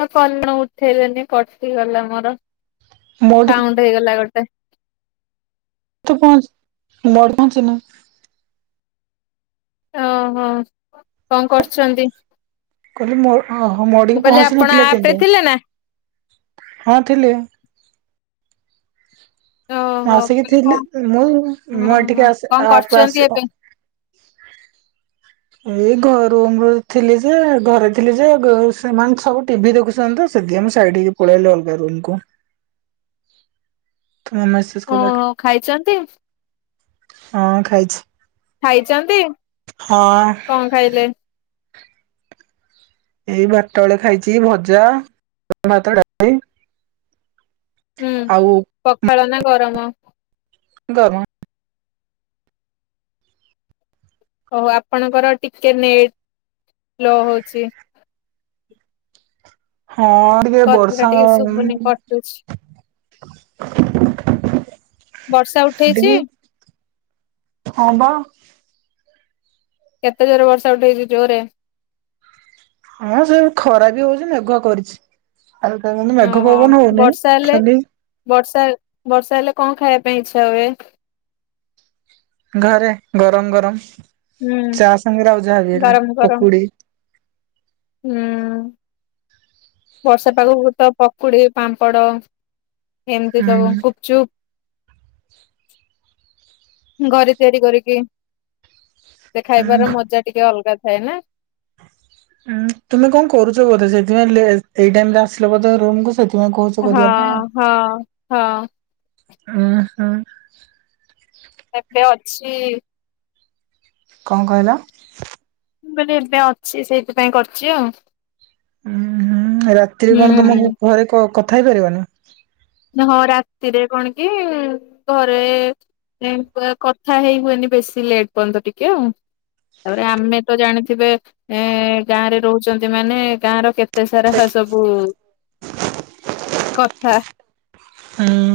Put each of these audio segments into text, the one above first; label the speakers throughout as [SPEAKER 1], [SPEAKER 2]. [SPEAKER 1] ପହରଦିନ ଉଠେଇଲେନି କଟିଗଲା ମୋର
[SPEAKER 2] ମୋଠିକି
[SPEAKER 1] ସାଉଣ୍ଡ ହେଇଗଲା ଗୋଟେ।
[SPEAKER 2] [unintelligible]
[SPEAKER 1] ଅ ହଁ। କଣ କରୁଚନ୍ତି?
[SPEAKER 2] କହିଲେ ମୋ ଅ ହ ମୋଠିକି
[SPEAKER 1] କହିଲି
[SPEAKER 2] ପହଞ୍ଚି
[SPEAKER 1] ଆପଣ
[SPEAKER 2] ନଥିଲେ
[SPEAKER 1] ଆପ ରେ
[SPEAKER 2] କିନ୍ତୁ।
[SPEAKER 1] ଥିଲେ ନା
[SPEAKER 2] ହଁ ଥିଲି। ମୁଁ
[SPEAKER 1] ଓହୋ
[SPEAKER 2] ଆସିକି
[SPEAKER 1] କହିଲି
[SPEAKER 2] ଥିଲି
[SPEAKER 1] କଣ
[SPEAKER 2] ମୁଁ ମୁଁ
[SPEAKER 1] ଓହୋ
[SPEAKER 2] ଏଠିକେ ଆସି
[SPEAKER 1] କଣ
[SPEAKER 2] ଆପ୍ କୁ
[SPEAKER 1] କରୁଛନ୍ତି
[SPEAKER 2] ଆସି
[SPEAKER 1] ଏବେ
[SPEAKER 2] ଏଇ ଘର ରୁମ୍ ରୁ ଥିଲି ଯେ ଘରେ ଥିଲି ଯେ ସେମାନେ ସବୁ ଟିଭି ଦେଖୁସନ୍ତି ସେଥିପାଇଁ ମୁଁ ସାଇଟ୍ ହେଇକି ପଳେଇ ଆଇଲି ଅଲଗା ରୁମକୁ। [unintelligible]
[SPEAKER 1] ଓହୋ, ଖାଇଚନ୍ତି
[SPEAKER 2] ହଁ ଖାଇଛି
[SPEAKER 1] ଖାଇଚନ୍ତି?
[SPEAKER 2] ହଁ।
[SPEAKER 1] କଣ ଖାଇଲେ?
[SPEAKER 2] ଏଇ ବାରଟା ବେଳେ ଖାଇଛି ଭଜା। [unintelligible]
[SPEAKER 1] ହୁଁ।
[SPEAKER 2] ଆଉ
[SPEAKER 1] ପଖାଳ ନା ଗରମ?
[SPEAKER 2] ଗରମ।
[SPEAKER 1] ଓହୋ ଆପଣଙ୍କର ଟିକେ ନେଟ୍ ସ୍ଲୋ ହଉଛି।
[SPEAKER 2] ହଁ ଟିକେ
[SPEAKER 1] କଥା ଟା
[SPEAKER 2] ବର୍ଷା
[SPEAKER 1] ଟିକେ ଶୁଭୁନି କଟୁଛି ବର୍ଷା ଉଠେଇଚି?
[SPEAKER 2] ଟିକେ ହଁ ବା।
[SPEAKER 1] କେତେ ଜୋରେ ବର୍ଷା ଉଠେଇଚି, ଜୋରେ?
[SPEAKER 2] ହଁ ସେ ଖରା ବି ହଉଚି, ମେଘୁଆ କରିଛି। ଆ [unintelligible] ମେଘ ପବନ ହଉନି ଖାଲି
[SPEAKER 1] ବର୍ଷା-ବର୍ଷା ହେଲେ କଣ ଖାଇବା ପାଇଁ ଇଚ୍ଛା ହୁଏ?
[SPEAKER 2] ଘରେ ଗରମ୍-ଗରମ୍
[SPEAKER 1] ହୁଁ।
[SPEAKER 2] ଚା ସାଙ୍ଗରେ ଆଉ ଯାହା ବି ହେଲେ
[SPEAKER 1] ଗରମ ଗରମ
[SPEAKER 2] ପକୁଡି।
[SPEAKER 1] ହୁଁ। ବର୍ଷା ପାଖକୁ ତ ପକୁଡି, ପାମ୍ପଡ ଏମ୍ତି
[SPEAKER 2] ହୁଁ
[SPEAKER 1] ସବୁ ଗୁପଚୁପ୍। ଘରେ ତିଆରି କରିକି ସେ ଖାଇବାର
[SPEAKER 2] ହୁଁ
[SPEAKER 1] ମଜା ଟିକେ ଅଲଗା ଥାଏ ନା।
[SPEAKER 2] ତୁମେ କଣ କରୁଛ ବୋଧେ, ସେଥିପାଇଁ ଲେ ଏଇ ଟାଇମ୍ ରେ ଆସିଲ ବୋଧ ରମକୁୁ [unintelligible] ତୁମେ କହୁଚ
[SPEAKER 1] ହଁ
[SPEAKER 2] କରିବା ପାଇଁ ଆଉ।
[SPEAKER 1] ହଁ ହଁ। ଏବେ ଅଛି
[SPEAKER 2] କଣ କହିଲ?
[SPEAKER 1] ମୁଁ କହିଲି ଏବେ ଅଛି ସେଇଥିପାଇଁ କରିଚି ଆଉ।
[SPEAKER 2] ଉଁ ହୁଁ ରାତିରେ କଣ
[SPEAKER 1] ହୁଁ।
[SPEAKER 2] ତମକୁ ଘରେ କ କଥା ହେଇପାରିବାନି।
[SPEAKER 1] ହଁ ରାତିରେ କଣ କି ଘରେ କଥା ହେଇ ହୁଏନି ବେଶୀ ଲେଟ୍ ପର୍ଯ୍ୟନ୍ତ ଟିକେ ଆଉ। ତାପରେ ଆମେ ତ ଜାଣିଥିବେ ଏ ଗାଁରେ ରହୁଚନ୍ତି ମାନେ ଗାଁ ର କେତେ ସାରା ସବୁ
[SPEAKER 2] ହଁ
[SPEAKER 1] କଥା।
[SPEAKER 2] ହୁଁ।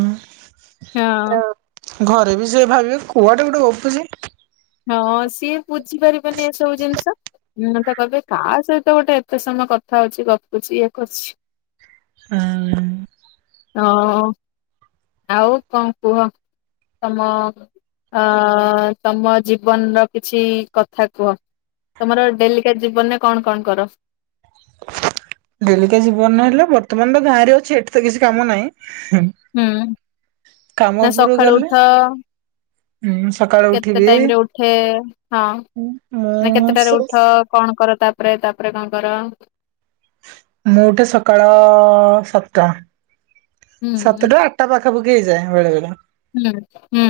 [SPEAKER 1] ହଁ।
[SPEAKER 2] ଘରେ ବି ସେୟା ଭାବିବେ କୁଆଡେ ଗୋଟେ ଗପୁଚି।
[SPEAKER 1] ହଁ ସିଏ ବୁଝିପାରିବେନି ଏସବୁ ଜିନିଷ। [unintelligible] ତ କହିବେ କାହା ସହିତ ଗୋଟେ ଏତେ ସମୟ କଥା ହଉଚି ଗପୁଚି ଇଏ କରୁଚି।
[SPEAKER 2] ହୁଁ।
[SPEAKER 1] ହଁ। ଆଉ କଣ କୁହ ତମ ଅ ତମ ଜୀବନର କିଛି କଥା କୁହ, ତମର ଡେଲିକା ଜୀବନରେ କଣ କଣ କର?
[SPEAKER 2] ଡେଲିକା ଜୀବନର ହେଲେ ବର୍ତ୍ତମାନ ତ ଗାଁରେ ଅଛି ଏଠି ତ କିଛି କାମ ନାହିଁ ହିଁ।
[SPEAKER 1] ହୁଁ ନା ସକାଳୁ ଉଠ?
[SPEAKER 2] ହୁଁ ସକାଳୁ
[SPEAKER 1] କେତେ ଟାଇମ୍
[SPEAKER 2] ଉଠିବି
[SPEAKER 1] ରେ ଉଠେ, ହଁ ମାନେ
[SPEAKER 2] ମୁଁ ସ
[SPEAKER 1] କେତେଟାରେ ଉଠ? କଣ କର ତାପରେ, ତାପରେ କଣ କର?
[SPEAKER 2] ମୁଁ ଉଠେ ସକାଳ ସାତଟା।
[SPEAKER 1] ହୁଁ।
[SPEAKER 2] ସାତଟା ଆଠଟା ପାଖାପାଖି ହେଇଯାଏ ବେଳେ-ବେଳେ।
[SPEAKER 1] ହୁଁ-ହୁଁ।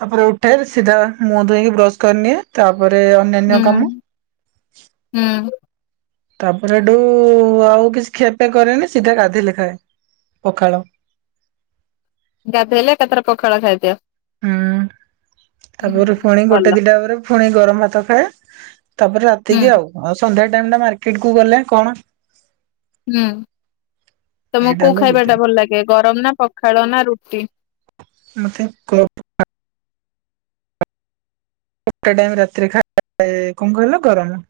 [SPEAKER 2] ତାପରେ ଉଠେ ସିଧା ମୁଁହ ଧୋଇକି ବ୍ରସ୍ କରିନିଏ, ତାପରେ ଅନ୍ୟାନ୍ୟ କାମ।
[SPEAKER 1] ହୁଁ-ହୁଁ।
[SPEAKER 2] ତାପରେ ଏଠୁ ଆଉ କିଛି ଖିଆପିଆ କରେନି, ସିଧା ଗାଧଲେେ ଖାଏ ପଖାଳ।
[SPEAKER 1] ଗାଧେଇଲେ ଏକଥରେ ପଖାଳ ଖାଇଦିଅ?
[SPEAKER 2] ହୁଁ
[SPEAKER 1] ହୁଁ
[SPEAKER 2] ତାପରେ ପୁଣି ଗୋଟେ
[SPEAKER 1] ଭଲ
[SPEAKER 2] ଦିଟା ପରେ ଫୁଣି ଗରମ୍ ଭାତ ଖାଏ, ତାପରେ
[SPEAKER 1] ହୁଁ
[SPEAKER 2] ରାତିକି ଆଉ ସନ୍ଧ୍ୟା ଟାଇମ୍ ଟା ମାର୍କେଟ କୁ ଗଲେ କଣ
[SPEAKER 1] ହୁଁ ତମକୁ
[SPEAKER 2] ଏଇଟା
[SPEAKER 1] କୋଉ
[SPEAKER 2] ହେଲା ରୁଟିନ।
[SPEAKER 1] ଖାଇବାଟା ଭଲ୍ ଲାଗେ, ଗରମ ନା ପଖାଳ ନା ରୁଟି?
[SPEAKER 2] ମତେ [unintelligible] ଗୋଟେ ଟାଇମ୍ ରାତିରେ ଖାଏ, କଣ କହିଲ ଗରମ।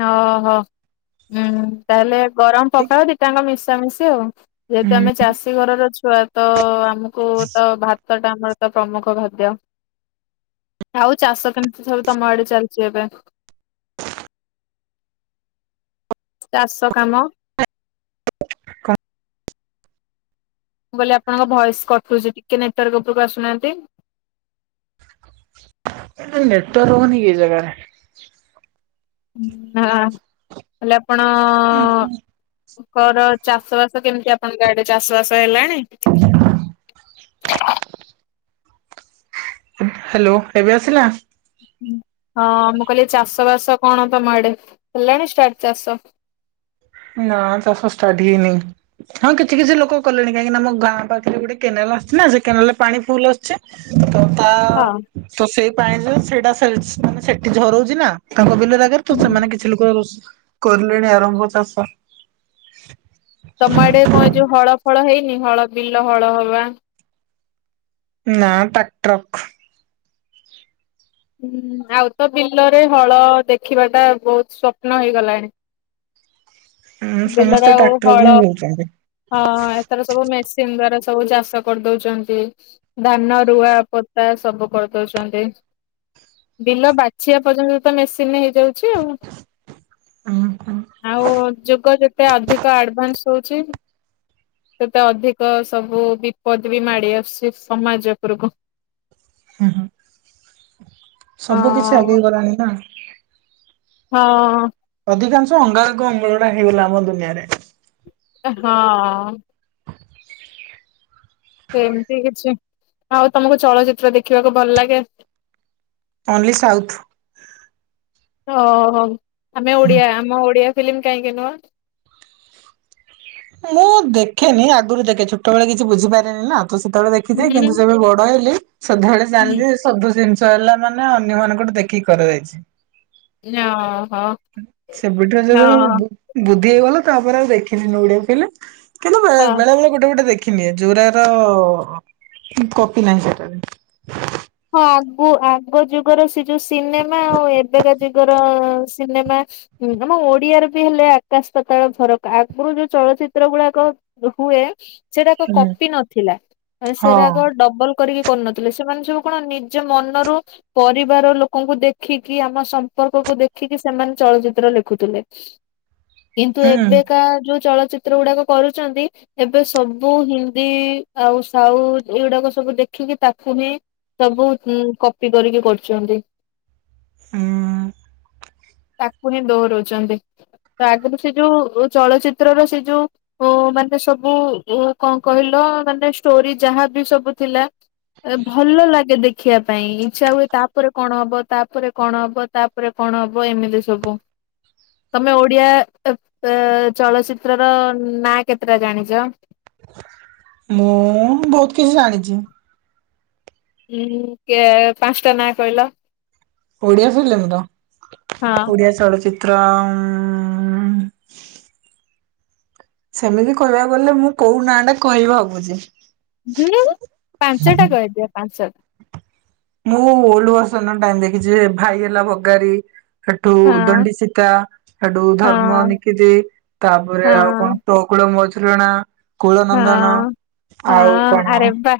[SPEAKER 1] ହଁ ଓହୋ ଉଁ ତାହେଲେ ଗରମ ପଖାଳ ଦିଟାଙ୍କ ମିଶା ମିସି ସି ଆଉ ଯେହେତୁ
[SPEAKER 2] ଉଁ
[SPEAKER 1] ଆମେ ଚାଷୀ ଘରର ଛୁଆ ତ ଆମକୁ ତ ଭା ତ ଟା ଆମର ପ୍ରମୁଖ ଖାଦ୍ୟ। ଆଉ ଚାଷ କେମିତି ସବୁ ତମ ଆଡେ ଚାଲିଛି ଏବେ। ଚାଷ କାମ
[SPEAKER 2] [unintelligible]
[SPEAKER 1] ମୁଁ କହିଲି ଆପଣଙ୍କ ଭଏସ କଟୁଛି ଟିକେ ନେଟାର୍କ ଉପରକୁ ଆସୁନାହାନ୍ତି।
[SPEAKER 2] ନେଟାର୍କ ରଉନି କି ଏ ଜାଗାରେ।
[SPEAKER 1] ହଁ ହ। ହେଲେ ଆପଣ ଙ୍କର ଚାଷ ବାସ କେମିତି ଆ ପଣଙ୍କ ଆଡେ ଚାଷ ବାସ ହେଲାଣି।
[SPEAKER 2] ହ୍ୟାଲୋ ଏବେ ଆସିଲା।
[SPEAKER 1] ହଁ ମୁଁ କହିଲି ଚାଷ ବାସ କଣ ତମ ଆଡେ ହେଲାଣି ଷ୍ଟାର୍ଟ ଚାଷ।
[SPEAKER 2] ହଁ ଚାଷ ଷ୍ଟାର୍ଟ ହେଇନି।। ହଁ କିଛି କିଛି ଲୋକ କଲେଣି କାହିଁକି ନା ଆମ ଗାଁ ପାଖରେ ଗୋଟେ କେନାଲ ଆସିଚି ନା ସେ କେନାଲ ରେ ପାଣି ଫୁଲ ଆସୁଛି। ତ ତା
[SPEAKER 1] ହଁ
[SPEAKER 2] ତ ସେଇ ପାଇଁ ଯେ ସେଇଟା ସେ ମାନେ ସେଠି ଝରଉଛି ନା ତାଙ୍କ ବିଲ ରକରେ ତ ସେମାନେ କି ଛି ଲୋକ କଲେଣି ଆରମ୍ଭ ଚାଷ।
[SPEAKER 1] ତମ ଆଡେ କଣ ଯୋଉ ହଳ ଫଳ ହେଇନି ହଳ ବିଲ ହଳ ହବା।
[SPEAKER 2] ନା ଟ୍ରାକ୍ଟରକ୍
[SPEAKER 1] ହୁଁ ଆଉ ତ ବିଲରେ ହଳ ଦେଖିବା ଟା ବହୁତ ଶୁପ୍ନ ହେଇଗଲାଣି।
[SPEAKER 2] ହଁ
[SPEAKER 1] ବିଲରେ
[SPEAKER 2] ସମସ୍ତେ
[SPEAKER 1] ଆଉ ହଳ
[SPEAKER 2] ଟ୍ରାକ୍ଟରକୁ ହି କହୁଛନ୍ତି।
[SPEAKER 1] ହଁ ଏଥର ସବୁ ମେସିନ ଦ୍ଵାରା ସବୁ ଚାଷ କରିଦଉଛନ୍ତି। ଧାନ ରୁଆ ପୋତା ସବୁ କରିଦଉଛନ୍ତି। ବିଲ ବାଛିବା ପର୍ଯ୍ୟନ୍ତ ତ ମେସିନରେ ହେଇଯାଉଛି ଆଉ।
[SPEAKER 2] ହୁଁ ହୁଁ
[SPEAKER 1] ଆଉ ଯୁଗ ଯେତେ ଅଧିକ ଆଡଭାନ୍ସ ହଉଚି ସେତେ ଅଧିକ ସବୁ ବିପଦ ବି ମାଡି ଆସୁଛି ସମାଜ ଉପରକୁ।
[SPEAKER 2] ହଁ ହଁ। ସବୁ କିଛି
[SPEAKER 1] ହଁ
[SPEAKER 2] ଆଗେଇ ଗଲାଣି ନା।
[SPEAKER 1] ହଁ।
[SPEAKER 2] ଅଧିକାଂଶ ଅଙ୍ଗାରକ ଅଙ୍ଗୁଳଟା ହେଇଗଲା ଆମ ଦୁନିଆରେ।
[SPEAKER 1] ଏ ହଁ। ସେମିତି କିଛି ଆଉ ତମକୁ ଚଳଚିତ୍ର ଦେଖିବାକୁ ଭଲ ଲାଗେ।
[SPEAKER 2] Only south.
[SPEAKER 1] ଓହୋ ଆମେ ଓଡିଆ ଆମ ଓଡିଆ ଫିଲ୍ମ କାହିଁକି ନୁହଁ।
[SPEAKER 2] ମୁଁ ଦେଖେନି ଆଗରୁ ଦେଖେ ଛୋଟବେଳେ କିଛି ବୁଝିପାରେନି ନା ତ ସେତେବେଳେ ଦେଖ୍ ଖିଥାଏ
[SPEAKER 1] ହୁଁ
[SPEAKER 2] କିନ୍ତୁ ଯେବେ ବଡ ହେଲି ସାଦେ ବେଳେ
[SPEAKER 1] ହୁଁ
[SPEAKER 2] ଜାଣିଲି ସବୁ ସେମ୍ ତି ହେଲା ଲା ମାନେ ଅନ୍ୟମାନଙ୍କୁ ଠୁ ଦେଖିକି କରାଯାଇଛି।
[SPEAKER 1] ଓହୋ।
[SPEAKER 2] ସେବେଠୁ
[SPEAKER 1] ହଁ
[SPEAKER 2] ଯୋଉ ବୁଦ୍ଧି ହେଇ ଗଲା ତାପରେ ଆଉ ଦେଖିଲି ନି ଓଡ଼ିଆ ଫିଲିମ୍ କିନ୍ତୁ ବେ
[SPEAKER 1] ହଁ।
[SPEAKER 2] ବେଳେ ବେଳେ ଗୋଟେ ଗୋଟେ ଦେଖିନିଏ ଯୋଉରାର କପି ନାହିଁ ସେଟାରେ।
[SPEAKER 1] ହଁ ଆଗ ଆଗ ଯୁଗର ସେ ଯୋଉ ସିନେମା ଆଉ ଏବେକା ଯୁଗର ସିନେମା ହୁଁ ଆମ ଓଡିଆରେ ବି ହେଲେ ଆକାଶ ପତାଳ ଫରକ ଆଗରୁ ଯୋଉ ଚଳଚିତ୍ର ଗୁଡାକ ହୁଏ। ସେଟାକ
[SPEAKER 2] ହୁଁ
[SPEAKER 1] କପି ନଥିଲା ମାନ
[SPEAKER 2] ହଁ
[SPEAKER 1] ସେରାକ ଡବଲ କରିକି କରୁନଥିଲେ ସେମାନେ ସବୁ କଣ ନିଜ ମନରୁ ପରିବାର ଲୋକଙ୍କୁ ଦେଖିକି ଆମ ସମ୍ପର୍କକୁ ଦେଖିକି ସେମାନେ ଚଳଚିତ୍ର ଲେଖୁଥିଲେ। କିନ୍ତୁ
[SPEAKER 2] ହୁଁ।
[SPEAKER 1] ଏବେକା ଯୋଉ ଚଳଚିତ୍ର ଗୁଡାକ କରୁଛନ୍ତି। ଏବେ ସବୁ ହିନ୍ଦୀ ଆଉ ସାଉଥ ଏଗୁଡାକ ସବୁ ଦେଖିକି ତାକୁ ହିଁ ସବୁ ଉଁ କପି କରିକି କରଚନ୍ତି।
[SPEAKER 2] ଉଁ।
[SPEAKER 1] ପୁଣି ଦୋହରୋଉଚନ୍ତି ତା ଆଗରୁ ସେ ଯୋଉ ଚଳଚିତ୍ରର ସେ ଯୋଉ ଓ ମାନେ ସବୁ ଉ କଣ କହିଲ ମାନେ ଷ୍ଟୋରି ଯାହାବି ସବୁ ଥିଲା ଏ ଭଲ ଲା ଗେ ଦେଖିବା ପାଇଁ ଇଛା ହୁଏ ତାପରେ କଣ ହବ ତାପରେ କଣ ହବ ତାପରେ କଣ ହବ ଏମିତି ସ୍ ସବୁ। ତମେ ଓଡିଆ ଏ ଏ ଚଳଚିତ୍ରର ନାଆ କେତେଟା ଜାଣିଚ?
[SPEAKER 2] ମୁଁ ବୋହୁତ କିଛି ଜାଣିଚି।
[SPEAKER 1] ଉଁ କେ ପାଞ୍ଚଟା ନାଆ କହିଲ?
[SPEAKER 2] ଓଡିଆ ଫିଲିମର
[SPEAKER 1] ହଁ
[SPEAKER 2] ଓଡିଆ ଚଳଚିତ୍ର ଉଁମ୍ ସେମିତି କହିବାକୁ ଗଲେ ମୁଁ କୋଉ ନାଆଟା କହିବି ଭାଗୁଚି।
[SPEAKER 1] ହୁଁ ପାଞ୍ଚଟା କହିଦିଆ ପାଞ୍ଚଟା।
[SPEAKER 2] ମୁଁ ଓଲଡ୍ ଭର୍ସନର ଟାଇମ ଦେଖିଚି ଭାଇ ହେଲା ଭଗାରି। ହେଠୁ
[SPEAKER 1] ହଁ
[SPEAKER 2] ଉଦଣ୍ଡି ସୀତା, ହେଠୁ
[SPEAKER 1] ହଁ
[SPEAKER 2] ଧର୍ମ ନିକିତି, ତାପରେ ଆଉ
[SPEAKER 1] ହଁ
[SPEAKER 2] କଣ ତୋ କୋଳ ମୋ ଝୁଲଣା, କୁଳ ନନ୍ଦନ
[SPEAKER 1] ହଁ
[SPEAKER 2] ଆଉ
[SPEAKER 1] ହଁ
[SPEAKER 2] କଣ
[SPEAKER 1] ଆରେ ବା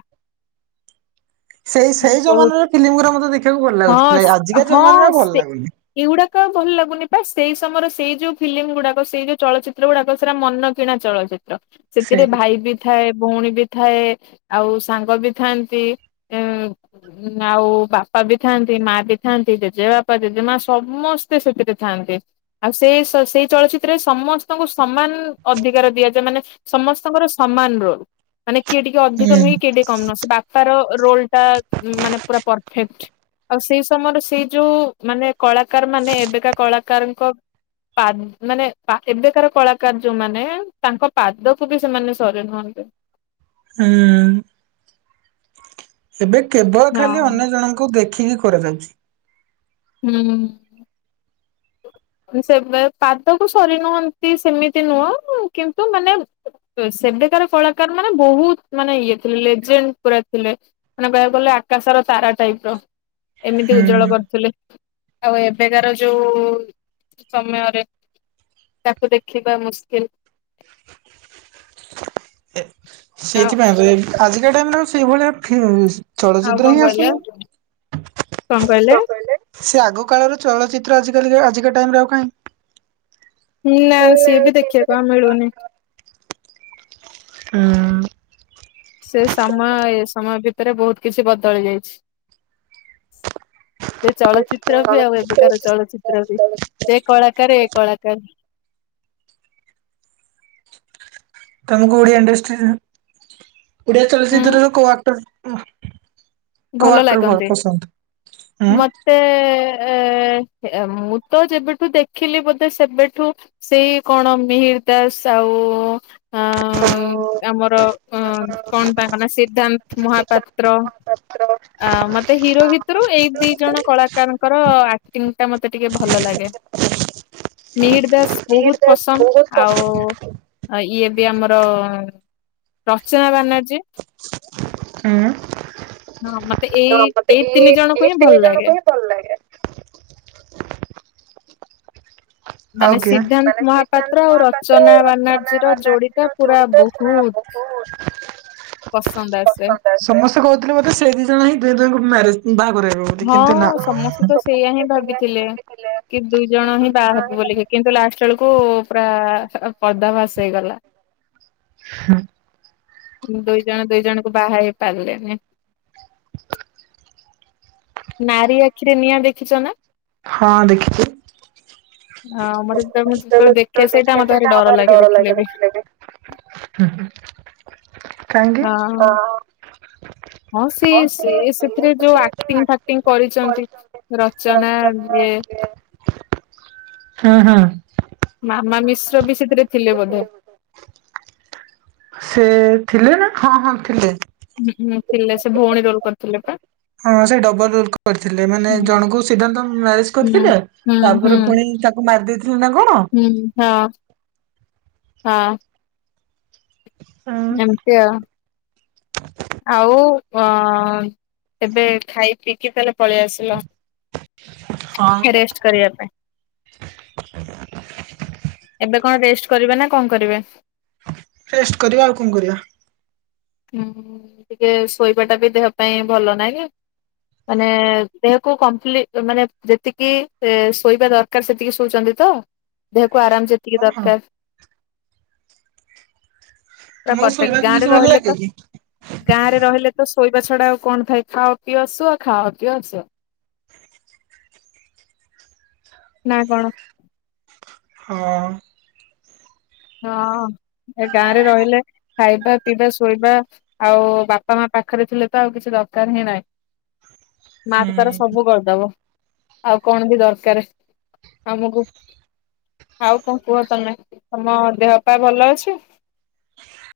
[SPEAKER 2] ସେଇ ସେଇ
[SPEAKER 1] ବହୁତ
[SPEAKER 2] ଜମାନାର ଫିଲିମଗୁରା ମତେ ଦେଖିବାକୁ ଭଲ
[SPEAKER 1] ହଁ
[SPEAKER 2] ଲାଗୁଥିଲା ଏ ଆଜିକା ଜମାନାରେ
[SPEAKER 1] ହଁ
[SPEAKER 2] ଆଉ ଭଲ
[SPEAKER 1] ସେ
[SPEAKER 2] ଲାଗୁନି।
[SPEAKER 1] ଏଇଗୁଡାକ ଆଉ ଭଲ ଲାଗୁନି ବାସ ସେଇ ସମୟରେ ସେଇ ଯୋଉ ଫିଲିମ୍ ଗୁଡାକ ସେଇ ଯୋଉ ଚଳଚିତ୍ର ଗୁଡାକ ସେରା ମନ କିଣା ଚଳଚିତ୍ର।
[SPEAKER 2] ସେଇ
[SPEAKER 1] ସେଥିରେ ଭାଇ ବି ଥାଏ ଭୋଉଣୀ ବି ଥାଏ ଆଉ ସାଙ୍ଗ ବି ଥାଆନ୍ତି। ଉଁ ଆଉ ବାପା ବି ଥାନ୍ତି ମାଆ ବି ଥାନ୍ତି ଜେଜେ ବାପା, ଜେଜେ ମାଆ ସମସ୍ତେ ସେଥିରେ ଥାଆନ୍ତି। ଆଉ ସେଇ ସ ସେଇ ଚଳଚିତ୍ରରେ ସମସ୍ତଙ୍କୁ ସମାନ ଅଧିକାର ଦିଆଯାଏ ମାନେ ସମସ୍ତଙ୍କର ସମାନ ରୋଲ୍ ମାନେ କିଏ ଟିକେ ଅଧିକ
[SPEAKER 2] ହୁଁ
[SPEAKER 1] ନୁହେଁ କି କିଏ ଟିକେ କମ ନୁହଁ ସେ ବାପାର ରୋଲ୍ ଟା ମାନେ ପୁରା ପରଫେକ୍ଟ୍। ଆଉ ସେଇ ସମୟର ସେଇ ଯୋଉ ମାନେ କଳାକାରମାନେ ଏବେକା କଳାକାରଙ୍କ ପାଦ୍ ମାନେ ପା ଏବେକାର କଳାକାର ଯୋଉମାନେ ତାଙ୍କ ପାଦକୁ ବି ସେମାନେ ସରି ନୁହନ୍ତ।
[SPEAKER 2] ହୁଁ। ଏବେ କେବଳ ଖାଲି
[SPEAKER 1] ହଁ।
[SPEAKER 2] ଅନ୍ୟ ଜଣଙ୍କୁ ଦେଖିକି କରାଯାଉଚି।
[SPEAKER 1] ହୁଁ। ସେ ଏ ପାଦକୁ ସରି ନୁହନ୍ତି ସେମିତି ନୁହଁ ଉଁ କିନ୍ତୁ ମାନେ ସେବେକାର କଳାକାରମାନେ ବୋହୁତ ମାନେ ଇଏ ଥିଲେ ଲେଜେଣ୍ଡ ପୁରା ଥିଲେ। ମାନେ କହିବାକୁ ଗଲେ ଆକାଶର ତାରା ଟାଇପର। ଏମିତି
[SPEAKER 2] ହୁଁ
[SPEAKER 1] ଉଜ୍ବଳ କରୁଥୁଲେ ଆଉ ଏବେକାର ଯୋଉ ସମୟରେ ତାକୁ ଦେଖିବା ମୁସ୍କିଲ।
[SPEAKER 2] ସେଇଥିପାଇଁ ତ ଏ ଆଜିକା ଟାଇମର ଆଉ ସେଇଭଳିଆ ଫି
[SPEAKER 1] ଆଉ କଣ
[SPEAKER 2] ଚଳଚିତ୍ର ହିଁ
[SPEAKER 1] କହିଲେ
[SPEAKER 2] ଆସୁନି।
[SPEAKER 1] କଣ କହିଲେ?
[SPEAKER 2] ସେ ଆଗ କାଳର ଚଳଚିତ୍ର ଆଜିକାଲିରେ ଆଜିକା ଟାଇମରେ ଆଉ କାହିଁ?
[SPEAKER 1] ହୁଁ ନା ସିଏ ବି ଦେଖିବାକୁ ଆଉ ମିଳୁନି।
[SPEAKER 2] ହଁ।
[SPEAKER 1] ସେ ସମୟ ଏ ସମୟ ଭିତରେ ବୋହୁତ କିଛି ବଦଳି ଯାଇଛି। ସେ ଚଳଚିତ୍ ଚିତ୍ର ବି ଆଉ ଏବେକାର ଚଳଚିତ୍ର ବି ସେ କଳାକାର ଏ କଳାକାର।
[SPEAKER 2] ତମକୁ ଓଡ଼ିଆ ଇଣ୍ଡଷ୍ଟ୍ରିର୍ ଓଡ଼ିଆ
[SPEAKER 1] ହୁଁ
[SPEAKER 2] ଚଳଚ୍ଚିତ୍ରର କୋଉ ଆକ୍ଟର ଉଁ କଉ
[SPEAKER 1] ଭଲ
[SPEAKER 2] ଆକ୍ଟର ଭଲ୍
[SPEAKER 1] ଲାଗନ୍ତି।
[SPEAKER 2] ପସନ୍ଦ?
[SPEAKER 1] ଏ ହେ ଏ ମୁଁ ତ ଯେବେଠୁ ଦେଖିଲି ବୋଧେ ସେବେଠୁ ସେଇ କଣ ମିହିର ଦାସ ଆଉ ଆଁ ଆମର ଅଁ କଣ ତାଙ୍କ ନାଆ ସିଦ୍ଧାନ୍ତ ମହାପାତ୍ର
[SPEAKER 2] ପାତ୍ର
[SPEAKER 1] ଆଁ ମତେ ହିରୋ ଭିତୁରୁ ଏଇ ଦିଜଣ କଳାକାରଙ୍କର ଆକ୍ଟିଙ୍ଗଟା ମତେ ଟିକେ ଭଲ ଲାଗେ।
[SPEAKER 2] [inaudible]
[SPEAKER 1] ମିହର ଦାସ ବହୁତ ପସନ୍ଦ। ଆଉ ଆଉ ଇଏ ବି ଆମର ରଚନା ବାନାର୍ଜୀ।
[SPEAKER 2] ହୁଁ।
[SPEAKER 1] ହଁ ମତେ ଏଇ ଏଇ ତିନି ଜଣଙ୍କୁ ହିଁ ଭଲ ଲାଗେ।
[SPEAKER 2] ଆଉ
[SPEAKER 1] ମାନେ
[SPEAKER 2] କିଏ?
[SPEAKER 1] ସିଦ୍ଧାନ୍ତ
[SPEAKER 2] ମାନେ
[SPEAKER 1] ମହାପାତ୍ର
[SPEAKER 2] ସିଦ୍ଧାନ୍ତ
[SPEAKER 1] ଆଉ
[SPEAKER 2] ମହାପାତ୍ର ଓ
[SPEAKER 1] ରଚନା
[SPEAKER 2] ରଚନା
[SPEAKER 1] ବାନାର୍ଜୀର ଯୋଡିଟା
[SPEAKER 2] ବାନାର୍ଜୀ ର
[SPEAKER 1] ପୁରା
[SPEAKER 2] ଯୋଡିି ତ
[SPEAKER 1] ବହୁତ
[SPEAKER 2] ପୁରା। [unintelligible]
[SPEAKER 1] ପସନ୍ଦ ଆସେ।
[SPEAKER 2] ସମସ୍ତେ କହୁଥିଲେ ବୋଧେ ସେ ଦି ଜଣ ହିଁ ଦୁହେଁ ଦୁହିଁଙ୍କୁ ମ୍ୟାରେଜ ବାହାଘର ହେବେ। ବୋଲି
[SPEAKER 1] ହଁ
[SPEAKER 2] କିନ୍ତୁ ନା
[SPEAKER 1] ସମସ୍ତେ ତ ସେଇୟା ହିଁ
[SPEAKER 2] ସେଇଆ
[SPEAKER 1] ଭାବିଥିଲେ। କି ଦୁଇ ଜଣ ହିଁ ବାହା ହେବ ବୋଲିକି। କିନ୍ତୁ ଲାଷ୍ଟ ବେଳକୁ ପୁରା ପରଦା ଫାସ ହେଇଗଲା।
[SPEAKER 2] [inaudible]
[SPEAKER 1] ଦୁଇ ଜଣ ଦୁଇ ଜଣଙ୍କୁ ବାହା ହେଇ ପାରିଲେନି। ନାରୀ ଆଖିରେ ନିଆଁ ଦେଖିଛ ନା?
[SPEAKER 2] ହଁ ଦେଖିଚି।
[SPEAKER 1] ହଁ [unintelligible]
[SPEAKER 2] [unintelligible] ଯେତେବେଳେ ଦେଖେ ସେଇଟା ମତେ ଡର ଲାଗେ ଦେଖିଲେ ବି। କାହିଁକି?
[SPEAKER 1] ହଁ।
[SPEAKER 2] ଅଁ
[SPEAKER 1] ହଁ ସେ ସେ ସେଥିରେ ଯୋଉ ଆକ୍ଟିଂ ଫାକ୍ଟିଂ କରିଛନ୍ତି ରଚନା ଇଏ
[SPEAKER 2] ହଁ ହଁ।
[SPEAKER 1] ମାମା ମିଶ୍ର ବି ସେଥିରେ ଥିଲେ ବୋଧେ।
[SPEAKER 2] ସେ ଥିଲେ ନା ହଁ ହଁ ଥିଲେ।
[SPEAKER 1] ହୁଁ ହୁଁ ଥିଲେ ସେ ଭଉଣୀ ରୋଲ କରିଥିଲେ ପା।
[SPEAKER 2] ହଁ ସେ ଡବଲ ରୋଲ୍ କରିଥିଲେ ମାନେ
[SPEAKER 1] ହୁଁ
[SPEAKER 2] ଜଣଙ୍କୁ ସିଦ୍ଧାନ୍ତ ମ୍ୟାରେଜ
[SPEAKER 1] ହୁଁ
[SPEAKER 2] କରିଥିଲେ
[SPEAKER 1] ହୁଁ
[SPEAKER 2] ତାପରେ ପୁଣି ତାକୁ ମାରି ଦେଇଥିଲେ ନା କଣ
[SPEAKER 1] ହଁ ହଁ ହଁ। ଏମିତି ଆଉ। ଆଉ ଅ ଏବେ ଖାଇ ପିଇକି ତାଲେ ପଳେଇ ଆସିଲ?
[SPEAKER 2] [inaudible]
[SPEAKER 1] ରେଷ୍ଟ କରିବା ପାଇଁ। ଏବେ କଣ ରେଷ୍ଟ କରିବେ ନା କଣ କରିବେ?
[SPEAKER 2] ରେଷ୍ଟ କରିବା ଆଉ କଣ କରିବା?
[SPEAKER 1] ହୁଁ ଟିକେ ଶୋଇବା ଟା ବି ଦେହ ପାଇଁ ଭଲ ନାହିଁ କି? ମାନେ ଦେହକୁ କମ୍ପ୍ଲି ମାନେ ଯେତିକି ଶୋଇବା ଦର କାର ସେତିକି ଶୋଉଛନ୍ତି ତ? ଦେହକୁ ଆରାମ ଯେତିକି
[SPEAKER 2] ହଁ ହଁ
[SPEAKER 1] ଦରକାର।
[SPEAKER 2] ତୁମକୁ ଶୋଇବାକୁ ବେଶୀ ଭଲ ଲାଗେ କି?
[SPEAKER 1] ଗାଁ ରେ ରହିଲେ ତ ଶୋଇବା ଛଡ଼ା ଆଉ କଣ ଥାଏ? ଖାଅ ପିଅ ଶୁଅ ଖାଅ ପିଅ ଶୁଅ। ନା କଣ?
[SPEAKER 2] ହଁ।
[SPEAKER 1] ହଁ, ଏ ଗାଁରେ ରହିଲେ ଖାଇବା ପିଇବା ଶୋଇବା ଆଉ ବାପା ମା ପାଖରେ ଥିଲେ ତ ଆଉ କିଛି ଦରକାର ହିଁ ନାହିଁ। ମାଆ ତ ତାର
[SPEAKER 2] ହୁଁ
[SPEAKER 1] ସବୁ କରିଦବ ଆଉ କଣ ବି ଦରକାର ଆମକୁ। ଆଉ କଣ କୁହ ତମେ? ତମ ଦେହ ପା ଭଲ ଅଛି?